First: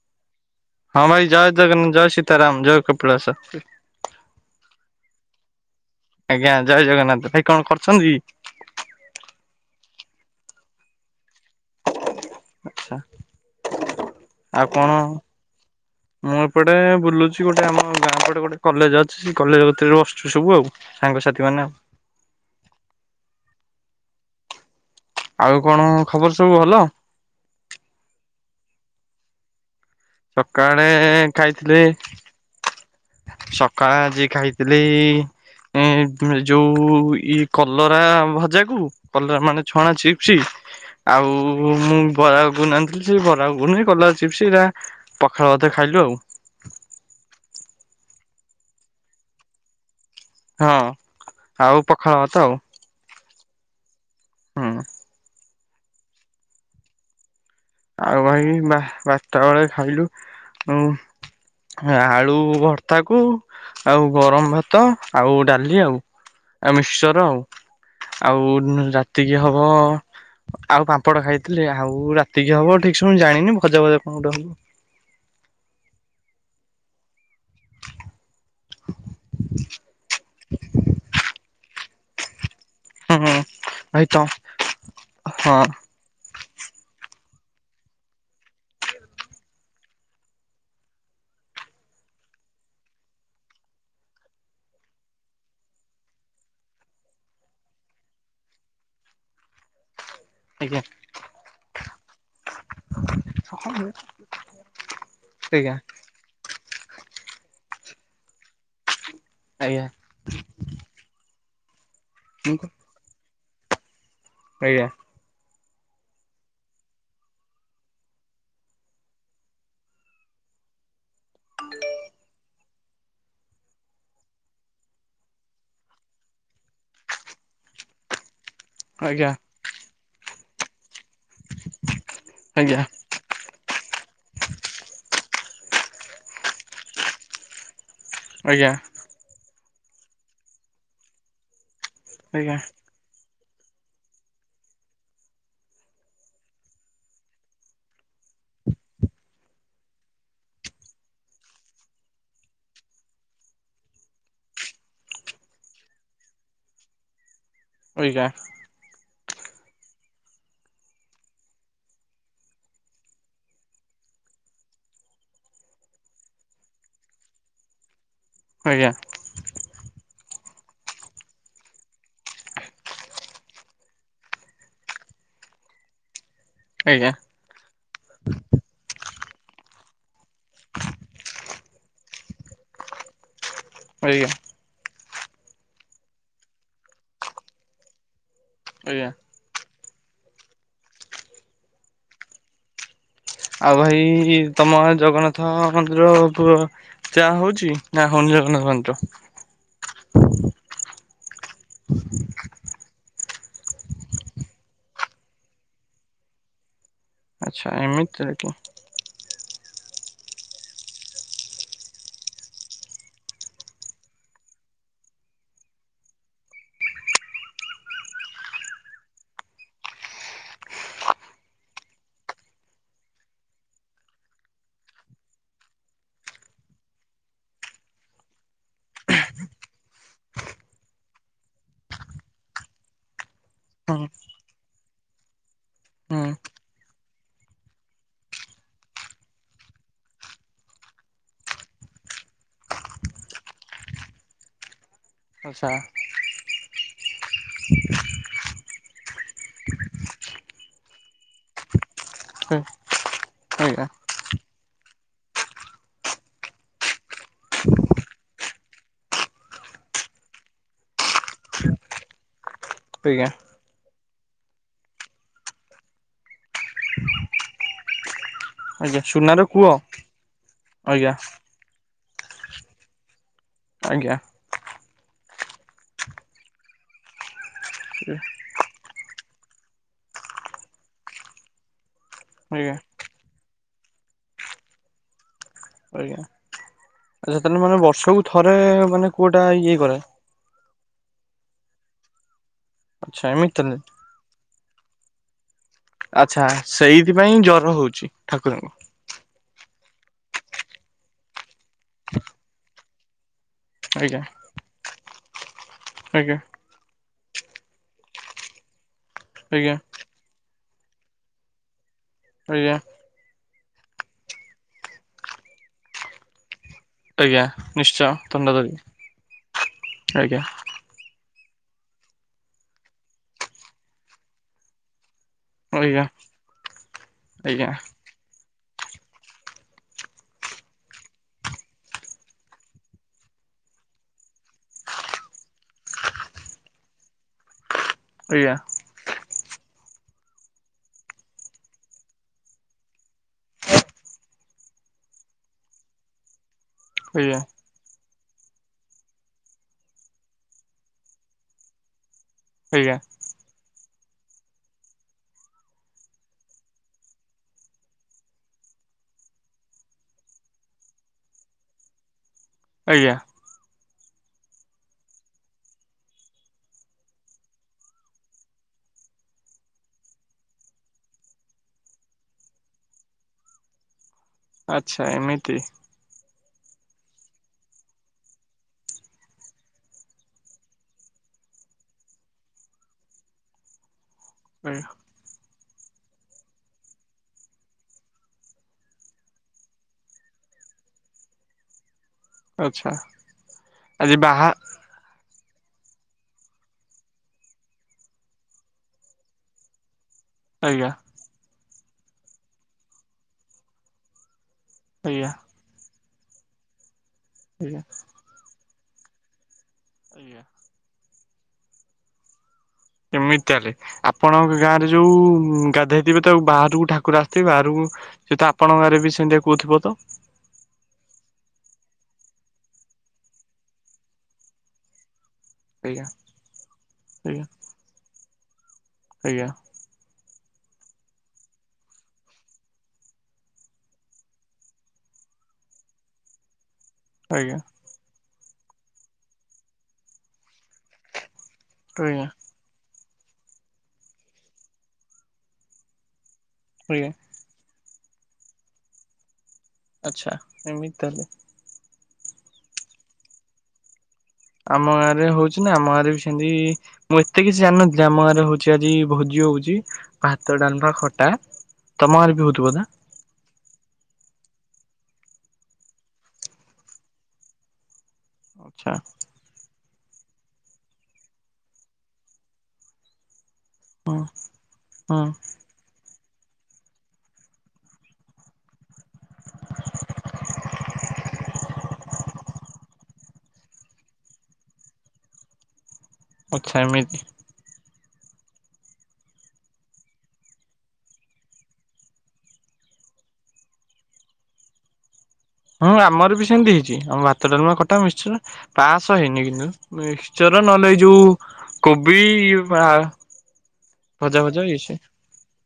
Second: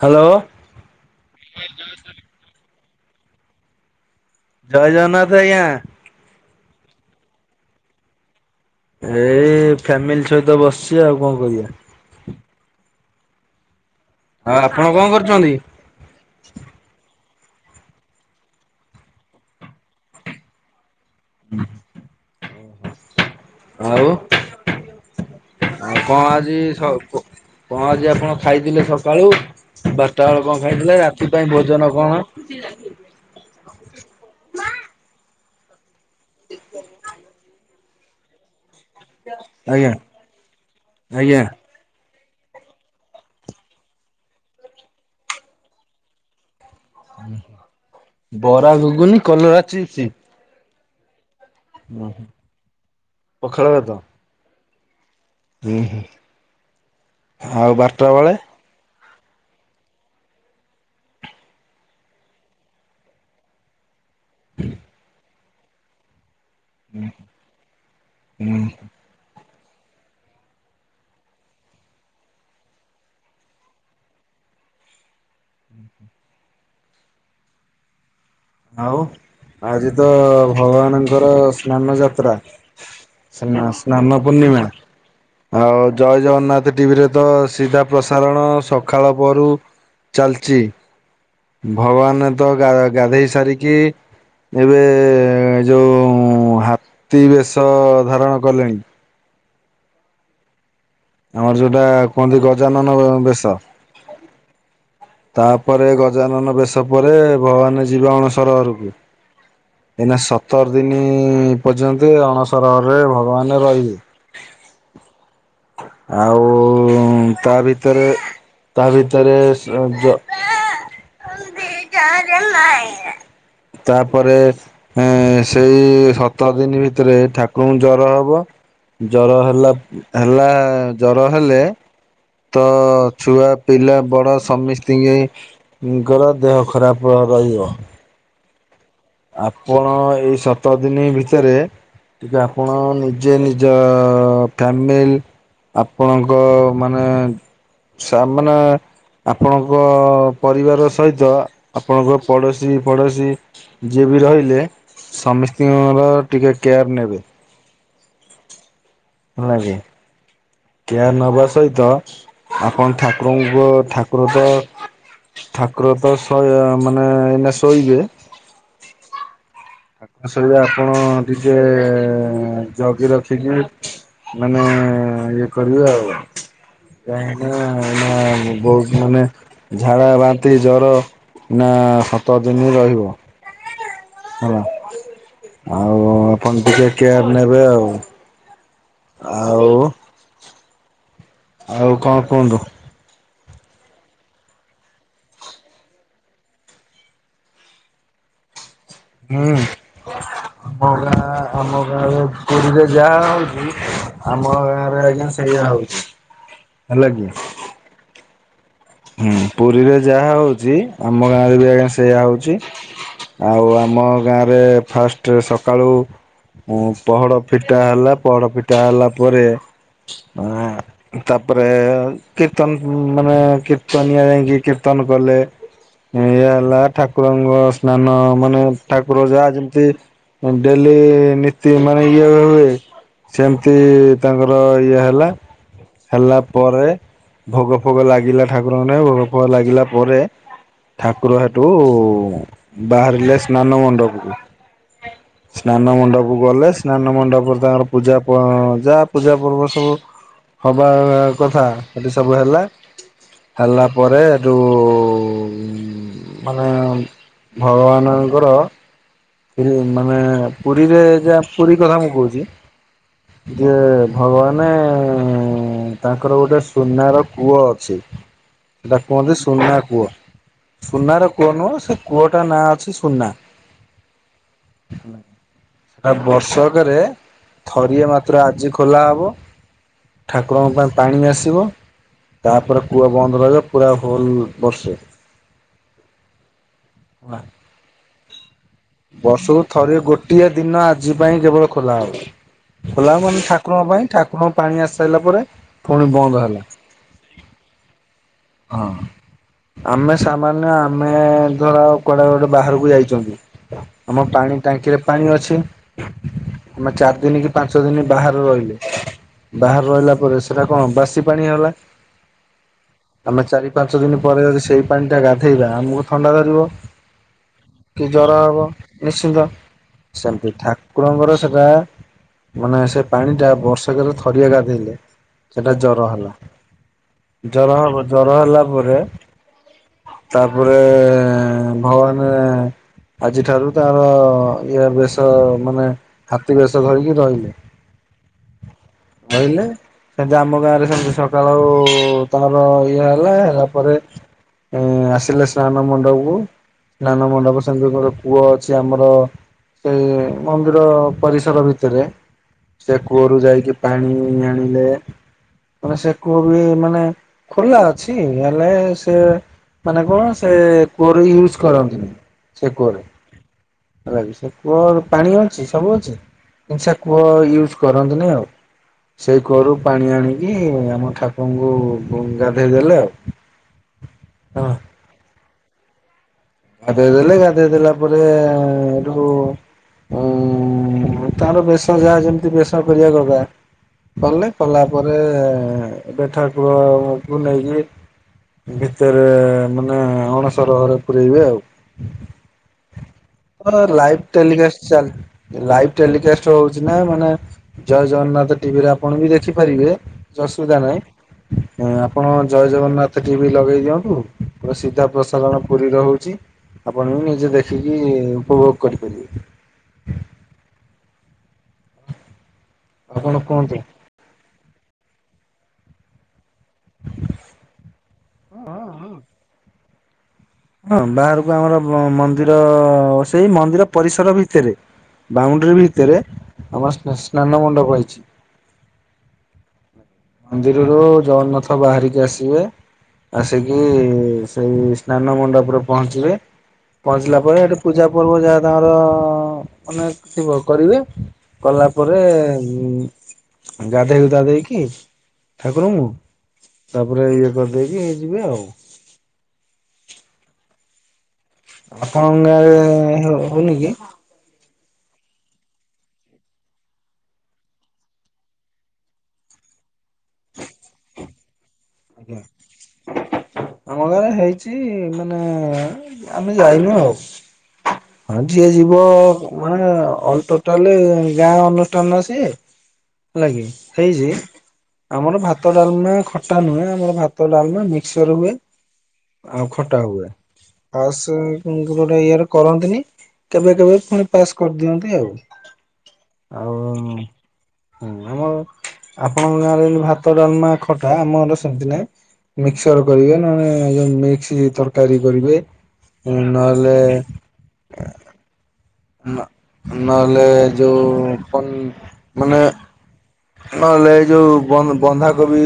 Hello. ହଁ ଭାଇ ଜୟ ଜଗନ୍ନାଥ ଜୟ ସୀତାରାମ ଜୟ କପିଳାସ। ଜୟ ଜଗନ୍ନାଥ ଆଜ୍ଞା। ଆଜ୍ଞା ଜୟ ଜଗନ୍ନାଥ ଭାଇ କଣ କରୁଛନ୍ତି। ଏଇ ଫ୍ୟାମିଲି ସହିତ ବସିଛି ଆଉ କଣ କରିବା। ଆଛା ଆଉ କଣ। ମୁଁ ଏପଟେ ବୁଲୁଛି ଗୋଟେ ଆମ ଗାଁ ପଟେ ଗୋଟେ କଲେଜ ଅଛି ସେ କଲେଜ କତିରେ ବସିଛି ସବୁ ଆଉ। ସାଙ୍ଗସାଥି ମାନେ ଆଉ। ଆଉ ଆଉ କଣ ଖବର ସବୁ ଆଜି ଭଲ ସ ପୋ କଣ ଆଜି ଆପଣ ଖାଇଥିଲେ ସକାଳୁ ବାରଟା ବେଳ କଣ ସକାଳେ ଖାଇଥିଲେ ରାତି ପାଇଁ ଭୋଜନ କଣ? [inaudible] ସକାଳ ଆଜି ଖାଇଥିଲି ଏ ଯୋଉ ଇ କଲରା ଭଜାକୁୁ କଲରା ମାନେ ଆଜ୍ଞା ଛଣା ଚିପ୍ସ ଆଉ ଆଜ୍ଞା ମୁଁ ବରା ଗୁନି ଆଣିଥିଲି ସେ ବରା ଗୁଗୁନି କଲରା ଚିପ୍ସ ଏରା ପଖାଳ ଭାତରେ ଖାଇଲୁ ଆଉ। ବରା ଘୁଗୁନି କଲରା ଚିପ୍ସ। ହଁ। ଆଉ ମ ପଖାଳ ହଁ ଭାତ ଆଉ। ପଖାଳ ଭାତ। ହଁ। ହୁଁ ହୁଁ। ବାରଟା ଆଉ ବେଳେ ଭାଇ ବା ବାର ଟା ବେଳେ ଖାଇଲୁ ଆଳୁ ଭର୍ତାକୁ ଆଉ ଗରମ ଭାତ ଆଉ ଡାଲି ଆଉ ଆଉ ମିକ୍ସର ଆଉ। ଆଉ ହୁଁ ରାତି କି ହବ ଆଉ ପାମ୍ପଡ଼ ଖାଇଥିଲି ଆଉ ରା ଟିକ ହବ ଠିକ ସେ ମୁଁ ଜାଣିନି ଭଜା ଫଜା କଣ ଗୋଟେ ହବ। ଆଉ। ଆଜି ତ ଭଗବାନଙ୍କର ସ୍ ସ୍ନାନ ଯାତ୍ରା ହବ। ହୁଁ ସ୍ନା ଭାଇ ତ ସ୍ନାନ ପୂର୍ଣ୍ଣିମା ହଁ ଆଉ ଜୟ ଜଗନ୍ନାଥ ଟିଭିରେ ତ ସିଧା ପ୍ରସାରଣ ସକାଳ ପ୍ରହରୁ ଚାଲିଚ ଭଗବାନ ତ ଗା ଗାଧେଇ ସାରିକି ଏବେ ଯୋଉ ହାତୀ ବେଶ ଧାରଣ କଲେଣି। ଆଜ୍ଞା। ଆମର ଯୋଉଟା କୁହନ୍ତି ଗଜାନନ ଅ ବେଶ। [unintelligible] ତାପରେ ଗଜାନନ ବେଶ ପରେ ଭଗବାନ ଯିବେ ଅଣସର ଘରକୁ। ଆଜ୍ଞା। ଏଇନା ସତରଦିନି ପର୍ଯ୍ୟନ୍ତେ ଅଣସରଘରେ ଭଗବାନେ ରହିବେ। ଆଜ୍ଞା। ଆଉ ଉଁ ତା ଭିତରେ ତା ଭିତରେ [unintelligible] [inaudible] [inaudible] ତାପରେ ଏଁ ସେଇ ସତର ଦିନି ଭିତରେ ଠାକୁରଙ୍କୁ ଜର ହବ- ଆଜ୍ଞା ଆଜ୍ଞା ଜର ହେଲା ହେଲା ଜର ହେଲେ ଆଜ୍ଞା ତ- ଛୁଆ ପିଲା ବଡ ସମିସ୍ତିଙ୍କି ଙ୍କର ଦେହ ଖରାପ ର ରହିବ। ଆଜ୍ଞା। ଆପଣ ଏଇ ସତର ଦିନି ଭିତରେ ଟିକେ ଆପଣ ନି- ଯେ ନିଜ ଫ୍ୟାମିଲ ଆପଣଙ୍କ ମାନେ- ସାମ୍ନା ଆପଣଙ୍କ ପରିବାର ସହିତ ଆପଣଙ୍କ ପଡ଼ୋଶୀ ପଡ଼ୋଶୀ- ଯିଏ ବି ରହିଲେ, ସମିସ୍ତଙ୍କର ଟିକେ କେୟାର୍ ନେବେ। ଏଇଗା ଲାଗି। କେୟାର ନବା ସହିତ ଆପଣ ଠାକୁରଙ୍କୁ ଠାକୁର ତ- ଠାକୁର ତ ଶହେ ମାନେ ଏଇନେ ଶୋଇବେ। ଆଜ୍ଞା,। ସେଇ ଆପଣ ଟିକେ ଜଗି ରଖିକି ମାନେ ଇଏ କରିବେ ଆଉ। ଆଜ୍ଞା କାହିଁକି ନା ଏଇନା ବହୁତ ମାନେ ଝାଡା, ବା- ବାନ୍ତି ଜର ନା ସାତ ଦିନି ରହିବ। ଆଜ୍ଞା। ହେଲା ଆପଣ ଟିକେ କେୟାର ନେବେ ଆଉ। ଆଜ୍ଞା। ଆଉ ଆଉ କଁ କୁହନ୍ତୁ? ଆଉ ଭାଇ ତମ ଗାଁ ଜଗନ୍ନାଥ ମନ୍ଦିରୁ ପ- ଚାହା ହଉଛି ନା ହଉନି ଜଗନ୍ନାଥ ମନ୍ଦିର। ହୁଁ ଆମ ଗାଁ ଆମ ଗାଁରେ ପୁରୀରେ- ଯାହା ହଉଛି ଆମ ଗାଁ ରେ ଆଜ୍ଞା ସେଇୟା ହଉଛି ହେଲା କି। ଆଚ୍ଛା ଏମିତି [unintelligible] ହୁଁ ପୁରୀରେ ଯାହା ହଉଛି ଆମ ଗାଁରେ ବି ଆଜ୍ଞା ସେଇଆା ହଉଛି। ଆଉ ଆମଗାଁ ରେ ଫାଷ୍ଟ ସକାଳୁ- ହୁ ପହଡ ଫିଟା ହେଲା ପହଡ ଫିଟା ହେଲା ପରେ- ଆ ତାପରେ କୀର୍ତ୍ତନ ମାନେ କୀର୍ତ- [inaudible] ଯାଇଁକି କୀର୍ତ୍ତନ କଲେ। ଏଇଆ ହେଲା ଠାକୁରଙ୍କ ସ୍ନାନ ମାନେ ଠାକୁର ଯାହା ଯେମତି ଡେଲି ନୀତି ମାନେ ଇଏ ହୁଏ। ସେମତି ହୁଁ ତାଙ୍କର ଇଏ ହେଲା। ହୁଁ ହେଲା ପରେ ଭୋଗ ଫୋଗ ଲାଗିଲା ଠାକୁରଙ୍କେ ନାଗି ଭୋଗ ଫୋଗ ଲାଗିଲା ପରେ ଠାକୁର ହେଟୁ ବାହାରିଲେ ସ୍ନାନ ମଣ୍ଡପକୁ। ଆଚ୍ଛା ସ୍ନାନ ମଣ୍ଡପକୁ ଗଲେ ସେ ସ୍ନାନ ମଣ୍ଡପରେ ତାଙ୍କର ପୂଜା ପ ଯା ପୂଜା ପର୍ବ ସବୁ ହବା କଥା ଏଠି ସବୁ ହେଲା। ହେଲା ଆଜ୍ଞା ପରେ ଏଠୁ- ମାନେ ଭଗବାନଙ୍କର ଇ ମାନେ ପୁରୀରେ ଯା ପୁରୀ କଥା ମୁଁ କହୁଛି। ପିଜ୍ଞା। ଯେ ଭଗବାନେ ତାଙ୍କର ଗୋଟେ ସୁନାର କୂଅ ଅଛି। ହ ଏଟା କୁହନ୍ତି ସୁନା କୂଅ ଆଜ୍ଞା ସୁନାର କୂଅ ନୁହଁ ସେ କୂଅଟା ନାଁ ଅଛି ସୁନା। ଆଜ୍ଞା। [inaudible] ବର୍ଷକରେ ଥରିଏ ମାତ୍ର ଆଜି ଖୋଲାହବ। ଠାକୁରଙ୍କ ପାଇଁ ପାଣି ଆସିବ ଆଜ୍ଞା ତାପରେ କୂଅ ବନ୍ଦ ରହିବ ପୁରା ହୋଲ ବର୍ଷେ। ଆଜ୍ଞା ହେଲା। ତା ମାମାନେ ବର୍ଷକୁ ଥରେ ମାନେ କୂଅଟା ବର୍ଷକୁ ଇଏ ଥରେ କରେ ଗୋ ଟିଏ ଦିନ ଆଜି ପାଇଁ କେବଳ ଖୋଲା ହବ ଖୋଲା ଆଚ୍ଛା ହବ ମାନେ ଏମିତି ତାହେଲେ ଠାକୁରଙ୍କ ପାଇଁ। ଠାକୁରଙ୍କ ପାଣି ଆସି ସାରିଲା ପରେ ପୁଣି ବନ୍ଦ ଆଚ୍ଛା ହେଲା ସେଇଥିପାଇଁ ଜର ହଉଛି ଠାକୁରଙ୍କୁ। ହଁ। ଆମେ ସାମାନ୍ୟ ଆମେ ଧର କୁଆଡେ ଗୋଟେ ବାହାରକୁ ଯାଇଚୁ। ଆଜ୍ଞା ଆମ ପାଣି ଟାଙ୍କିରେ ପାଣି ଅଛି। ଆଜ୍ଞା। ଆମେ ଚାରି ଦିନ କି ପାଞ୍ଚ ଦିନ ବାହାରେ ରହିଲୁ ଆଜ୍ଞା ବାହାରେ ରହିଲା ପରେ ସେ ସେଟା କଣ ବାସି ପାଣି ହେଲା। ଆଜ୍ଞା। ଆମେ ଚାରି ପାଞ୍ଚ ଦିନ ପରେ ଯଦି ସେଇ ପାଣିଟା ଗାଧେଇବା ଆମକୁ ଥଣ୍ଡା ଧରିବ। ଆଜ୍ଞା କି ନିଶ୍ଚୟ ଜର ଦଣ୍ଡ ହବ ଧରି ନିଶ୍ଚିନ୍ତ ଆଜ୍ଞା ସେମତି ଠା କୁରଙ୍କର ସେଟା ମାନେ ସେ ପାଣି ଟା ବର୍ଷକରେ ଥରିଏ ଗାଧେଇଲେ। ସେଟା ଆଜ୍ଞା ଜର ହେଲା ଆଜ୍ଞା ଜର ହବ ଜର ହେଲା ପରେ ତାପରେ ଭବାନେ ଆଜି ଠାରୁ ତାର ଇଏ ବେଶ ମାନେ ହାତୀ ବେଶ ଧରିକି ରହିନି। [unintelligible] କହିଲେ ସେମତି ଆମ ଗାଁ ରେ ସେମତି ସକାଳୁ ତମର ଖିଆ ହେଲା ହେଲା ପରେ ଏ ଆସିଲେ ସ୍ନାନ ମଣ୍ଡପକୁ ସ୍ନାନ ଆଜ୍ଞା ମଣ୍ଡପ ସେମତି ଗୋଟେ କୂଅ ଅଛି ଆମର ସେଇ ମନ୍ଦିର ପରିସର ଭିତରେ। ଆଜ୍ଞା ଆଜ୍ଞା ସେ କୂଅରୁ ଯାଇକି ପାଣି ଆଣିଲେ ମାନେ ସେ କୂଅ ବି ମାନେ ଖୋଲା ଅଛି ହେଲେ ସେ ମାନେ କଣ ସେ କୂଅର ୟୁଜ କରନ୍ତିନି ସେ କୂଅରେ। ଆଜ୍ଞା ହେଲାକି ସେ କୂଅର ପାଣି ଅଛି ସବୁ ଅଛି। କିନ୍ତୁ ସେ କୂଅ ୟୁଜ କରନ୍ତିନି ଆଉ। ସେଇ କୂଅରୁ ପାଣି ଆଣିକି ଆମ ଠାକୁରଙ୍କୁ ଗାଧେଇଦେଲେ ଆଉ। ହଁ ଆଚ୍ଛା ଏମିତି। ଗାଧୋଇ ଦେଲେ ଗାଧୋଇ ଦେଲା ପରେ, ଏଠୁ ଉଁ ତାର ବେଶ ଯାହା ଯେମିତି ବେଶ କରିବା କଥା କଲେ, କଲା ପରେ ଏବେ ଠାକୁରଙ୍କୁ ନେଇକି ଭିତେରେ ମାନେ ଅଣସର ଘରେ ପୂୁରଇବେ ଆଉ। ଆଚ୍ଛା। ହ ଆଜି ଲାଇଭ ବାହା ଟେଲିକାଷ୍ଟ ଚାଲ ଲାଇଭ ଟେଲିକାଷ୍ଟ ହଉଛି ନା ମାନେ ଜୟ ଜଗନ୍ନାଥ ଟିଭିରେ ଆପଣ ବି ଦେଖିପାରିବେ। କିଛି ଅସୁବିଧା ଆଜ୍ଞା ନାହିଁ, ଆପଣ ଜୟ ଜଗନ୍ନାଥ ଟିଭି ଲଗେଇ ଦିଅନ୍ତୁ ପୁରା ସିଧା ଆଜ୍ଞା ପ୍ରସାରଣ ପୁରୀର ହଉଛି, ଆପଣ ବି ନିଜେ ଆଜ୍ଞା ଦେଖିକି ଉପଭୋଗ କରିପାରିବେ। ଆଜ୍ଞା। ଆଉ କଣ ଏମିତି ତାହେଲେ କୁହନ୍ତୁ? ଆପଣଙ୍କ ଗାଁରେ ଯୋଉ ଗାଧେଇଥିବେ, ତାକୁ ବା ହାରକୁ ଠାକୁର ଆସିଥିବେ ବାହାରକୁ, ସେ ତ ଆପଣଙ୍କ ଆଗରେ ବି ସେମିତିଆ କହୁଥିବ ତ? ହଁ ବାହାରକୁ ଆମର ମନ୍ଦିର, ସେଇ ମନ୍ଦିର ପରିସର ଭିତରେ ବାଉଣ୍ଡରି ଆଜ୍ଞା ଭିତରେ ଆମର ସ୍ନା ଆଜ୍ଞା ସ୍ନାନ ମଣ୍ଡପ ହେଇଛି। ଆଜ୍ଞା। ମନ୍ଦିରରୁ ଜଗନ୍ନାଥ ବାହାରିକି ଆସିବେ ଆସିକି ସେଇ ସ୍ନାନ ମଣ୍ଡପରେ ପହଞ୍ଚିବେ ପହଞ୍ଚିଲା ଆଜ୍ଞା। ପରେ ଏଠି ପୂଜା ପର୍ବ ଯାହା ତାଙ୍କର ମାନେ ଥିବ କରିବେ। କଲା ପରେ ଆଜ୍ଞା ଉ ଗାଧୋଇ ଗୁଧା ଦେଇକି ଠାକୁରଙ୍କୁ, ଆଜ୍ଞା ତାପରେ ଇଏ କରିଦେଇକି ଯିବେ ଆଉ। ଆଚ୍ଛା ଏମିତି ତାହେଲେ। ଆପଣଙ୍କ ଗାଁରେ ହେଉ ହଉନି କି? ଆମ ଗାଁରେ ହଉଛି ନା ଆମ ଗାଁରେ ବି ସେମିତି ମୁଁ ଏତେ କିଛି ଜାଣିନଥିଲି, ଆମ ଗାଁରେ ହଉଛି ଆଜି ଭୋଜି ହଉଛି ଭାତ, ଡାଲମା, ଖଟା। ତମ ଗାଁରେ ବି ହଉ ଥିବ ନା? ଆମ ଗାଁରେ ହେଇଛି ମାନେ ଆମେ ଯାଇନୁ ଆଉ। ହଁ ଯିଏ ଆଚ୍ଛା ଯିବ ମାନେ ଟୋଟାଲି ଗାଁ ଅନୁଷ୍ଠାନ ସେ ହେଲାକି ହଁ ହେଇଛି ହଁ ଆମର ଭାତ, ଡାଲମା, ଖ [unintelligible] ଭାତ, ଡାଲମା, ମିକ୍ସର ହୁଏ ଆଉ ଖଟା ହୁଏ। ଆଉ ସେ ଗୋଟେ ଇଏରେ କରନ୍ତିନି। କେବେ କେବେ ପୁଣି ପାସ୍ କରିଦିଅନ୍ତି ଆଉ। ଆଚ୍ଛା ଏମିତି ଆଉ ହଁ ଆପଣଙ୍କ ଗାଁରେ ଭାତ, ଡାଲମା, ଖଟା ଆମର ସେମତି ନାଇଁ ମିକ୍ସର କରିବେ, ନହେଲେ ମିକ୍ସ ତରକାରୀ କରିବେ। ହୁଁ ଆମର ବି ସେମିତି ହେଇଛି ନହେଲେ ଆମ ଭାତ, ଡ଼ାଲମା, ଖଟା, ମିଶ୍ଚର। ପାସ ହେଇନି କିନ୍ତୁ ନହେଲେ ମିଶ୍ଚର ନହେଲେ ଏ ଯୋଉ ପନ୍ କୋବି ମାନେ ଆ ନହେଲେ ଏ ଯୋଉ ବ ବନ୍ଧାକୋବି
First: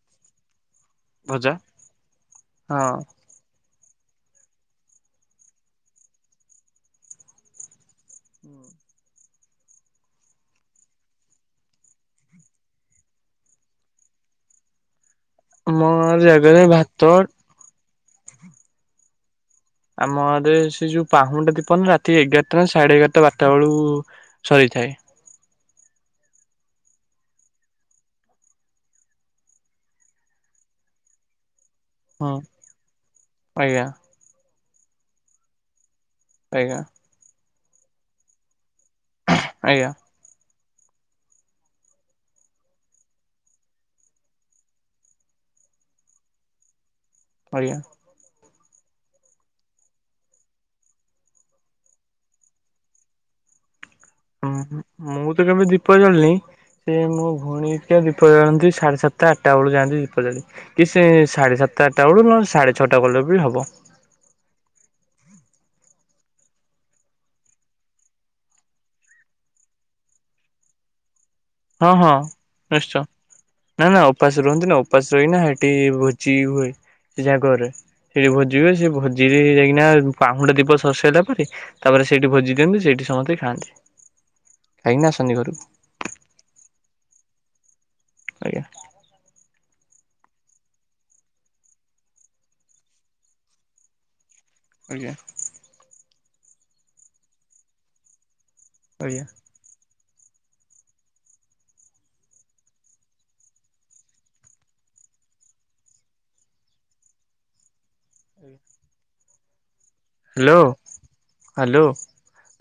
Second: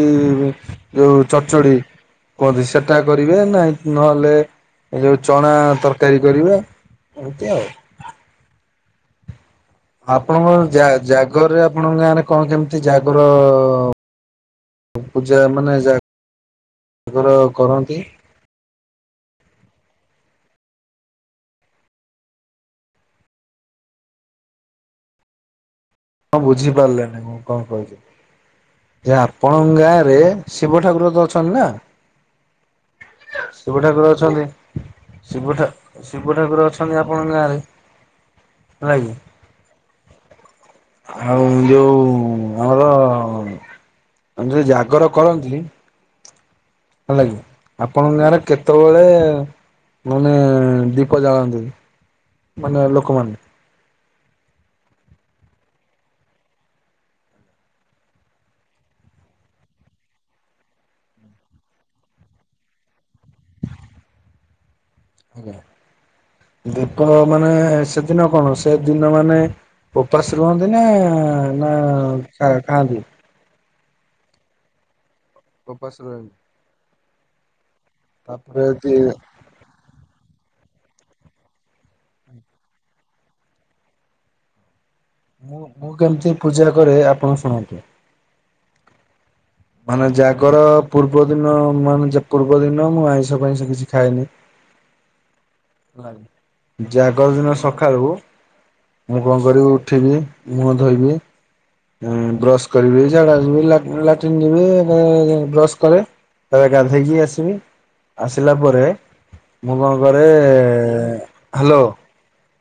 ଯୋଉ ଭଜା ଚଡଚଡି କୁହନ୍ତି ହଁ ସେଟା କରି ବେ ନାଇଁ ନହେଲେ ଏ ଯୋଉ ଚଣା ତରକାରୀ କରିବେ ଏମିତି ଆଉ। ହୁଁ ଆପଣଙ୍କ ଜାଗରରେ ଆପଣଙ୍କ ଗାଁରେ କଣ କେମିତି ଜାଗର ର ପୂଜା ନା ଆମ ଗାଁ ଜାଗରରେ ଭା ଆମର କରନ୍ତି। ଆମ ଏ ସେ ଯୋଉ ପାହୁଣଟା ଦୀପନ ରାତି ଏଗାରଟା ନା ସାଢେ ଏଗାରଟା ବାରଟା ବେଳୁ ସରିଥାଏ। ହଁ ବୁଝିପାରିଲେନି ମୁଁ କଣ କହୁଛିି। ଯେ ଆପଣଙ୍କ ଗାଁ ରେ ଶିବ ଠାକୁର ତ ଅଛନ୍ତି ନା? ହଁ ଶିବ ଆଜ୍ଞା ଠାକୁର ଅଛନ୍ତି ଶିବା ଶିବ ଠାକୁର ଆଜ୍ଞା ଅଛନ୍ତି ଆ ଆପଣଙ୍କ ଗାଁ ରେ ହେଲାକି। ଆଜ୍ଞା। ଆଉ ଯୋଉ ଆମର ଯ ଜାଗର କରନ୍ତି। ହେଲାକି। ଆଜ୍ଞା। ଆପଣଙ୍କ ଗାଁରେ କେତେବେଳେ ମାନେ ଦୀପ ଜାଳନ୍ତି? ମାନେ ଲୋକମାନେ। ଉଁ ମୁଁ ତ କେବେ ଦୀପ ଯାଳିନି। ସେ ମୋ ଭଉଣୀକା ଦୀପ ଜାଳନ୍ତି ସାଢ଼େ ସାତଟା ଆଠଟା ବେଳକୁ ଯାଆନ୍ତି ଦୀପ ଜାଳି। କି ସେ ସାଢ଼େ ସାତଟା ଆଟା ବେଳକୁ ନହେଲେ ସାଢ଼େ ଛଅଟା ବେଳ କୁ ବି ହବ। ଆଜ୍ଞା ଦୀପ ମାନେ ସେଦିନ କଣ ସେଦିନ ମାନେ ଉପାସ ରୁହନ୍ତି ନା ନା ହଁ ହଁ ନିଶ୍ଚୟ ଖାଆନ୍ତି? ନା ନା ଉପାସ ରୁହନ୍ତି ନା ଉପାସ ରହିନା ନା ହେଇ ଗୋଟେ ଉପାସ ରୁହନ୍ତି ଭୋଜି ହୁଏ ସେ ଯାକରେ ସେଠି ତାପରେ ଭୋଜି ହୁଏ ସେ ଯଦି ଭୋଜିରେ ଯାଇକିନା। ପାହୁଣ୍ଡ ଦୀପ ସରିସାରିଲା ପରେ ତାପରେ ସେଇଠି ଭୋଜି ଦିଅନ୍ତି ସେଇଠି ସମସ୍ତେ ଖାଆନ୍ତି। [inaudible] ମୁଁ କେମିତି ପୂଜା କରେ ଆପଣ ଶୁଣନ୍ତୁ? ଆଜ୍ଞା। ମାନେ ଜାଗର ପୂର୍ବ ଦିନ ମାନେ ପୂର୍ବ ଦିନ ମୁଁ ଆଇଁଷ ଆଇଁସ କିଛି ଖାଏନି। ଆଜ୍ଞା। ଜାଗର ଦିନ ସକାଳୁ ମୁଁ ଆଜ୍ଞା। କଣ କରିବି ଉଠିବି। ମୁହଁ ଧୋଇବି ବ୍ରଶ କରିବି ଝାଡାଯିବି ଲାଟିନ ବାଥରୁମ। ବ୍ରଶ କରେ ତାପରେ ଗାଧେଇକି ଆସିମି। ଆସିଲା ପରେ ମୁଁ କଣ କରେ ହ୍ୟାଲୋ ହ୍ୟାଲୋ। ହ୍ୟାଲୋ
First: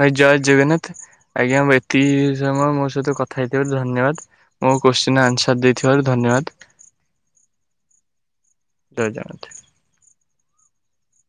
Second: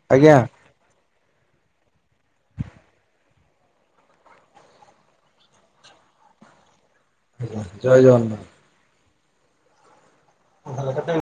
ଭାଇ ଆଜ୍ଞା ଜୟ ଜଗନ୍ନାଥ ଆଜ୍ଞା। ଅତି ସମୟ ମୋ ସହିତ କଥା ହେଇଥିବାରୁ ଧନ୍ୟବାଦ ମୋ କୋଶ୍ଚି ଆନ୍ସର୍ ଦେଇଥିବାରୁ ଧନ୍ୟବାଦ। ଜୟ ଜଗନ୍ନାଥ। [inaudible] ଭଲ କଥା ଆଉ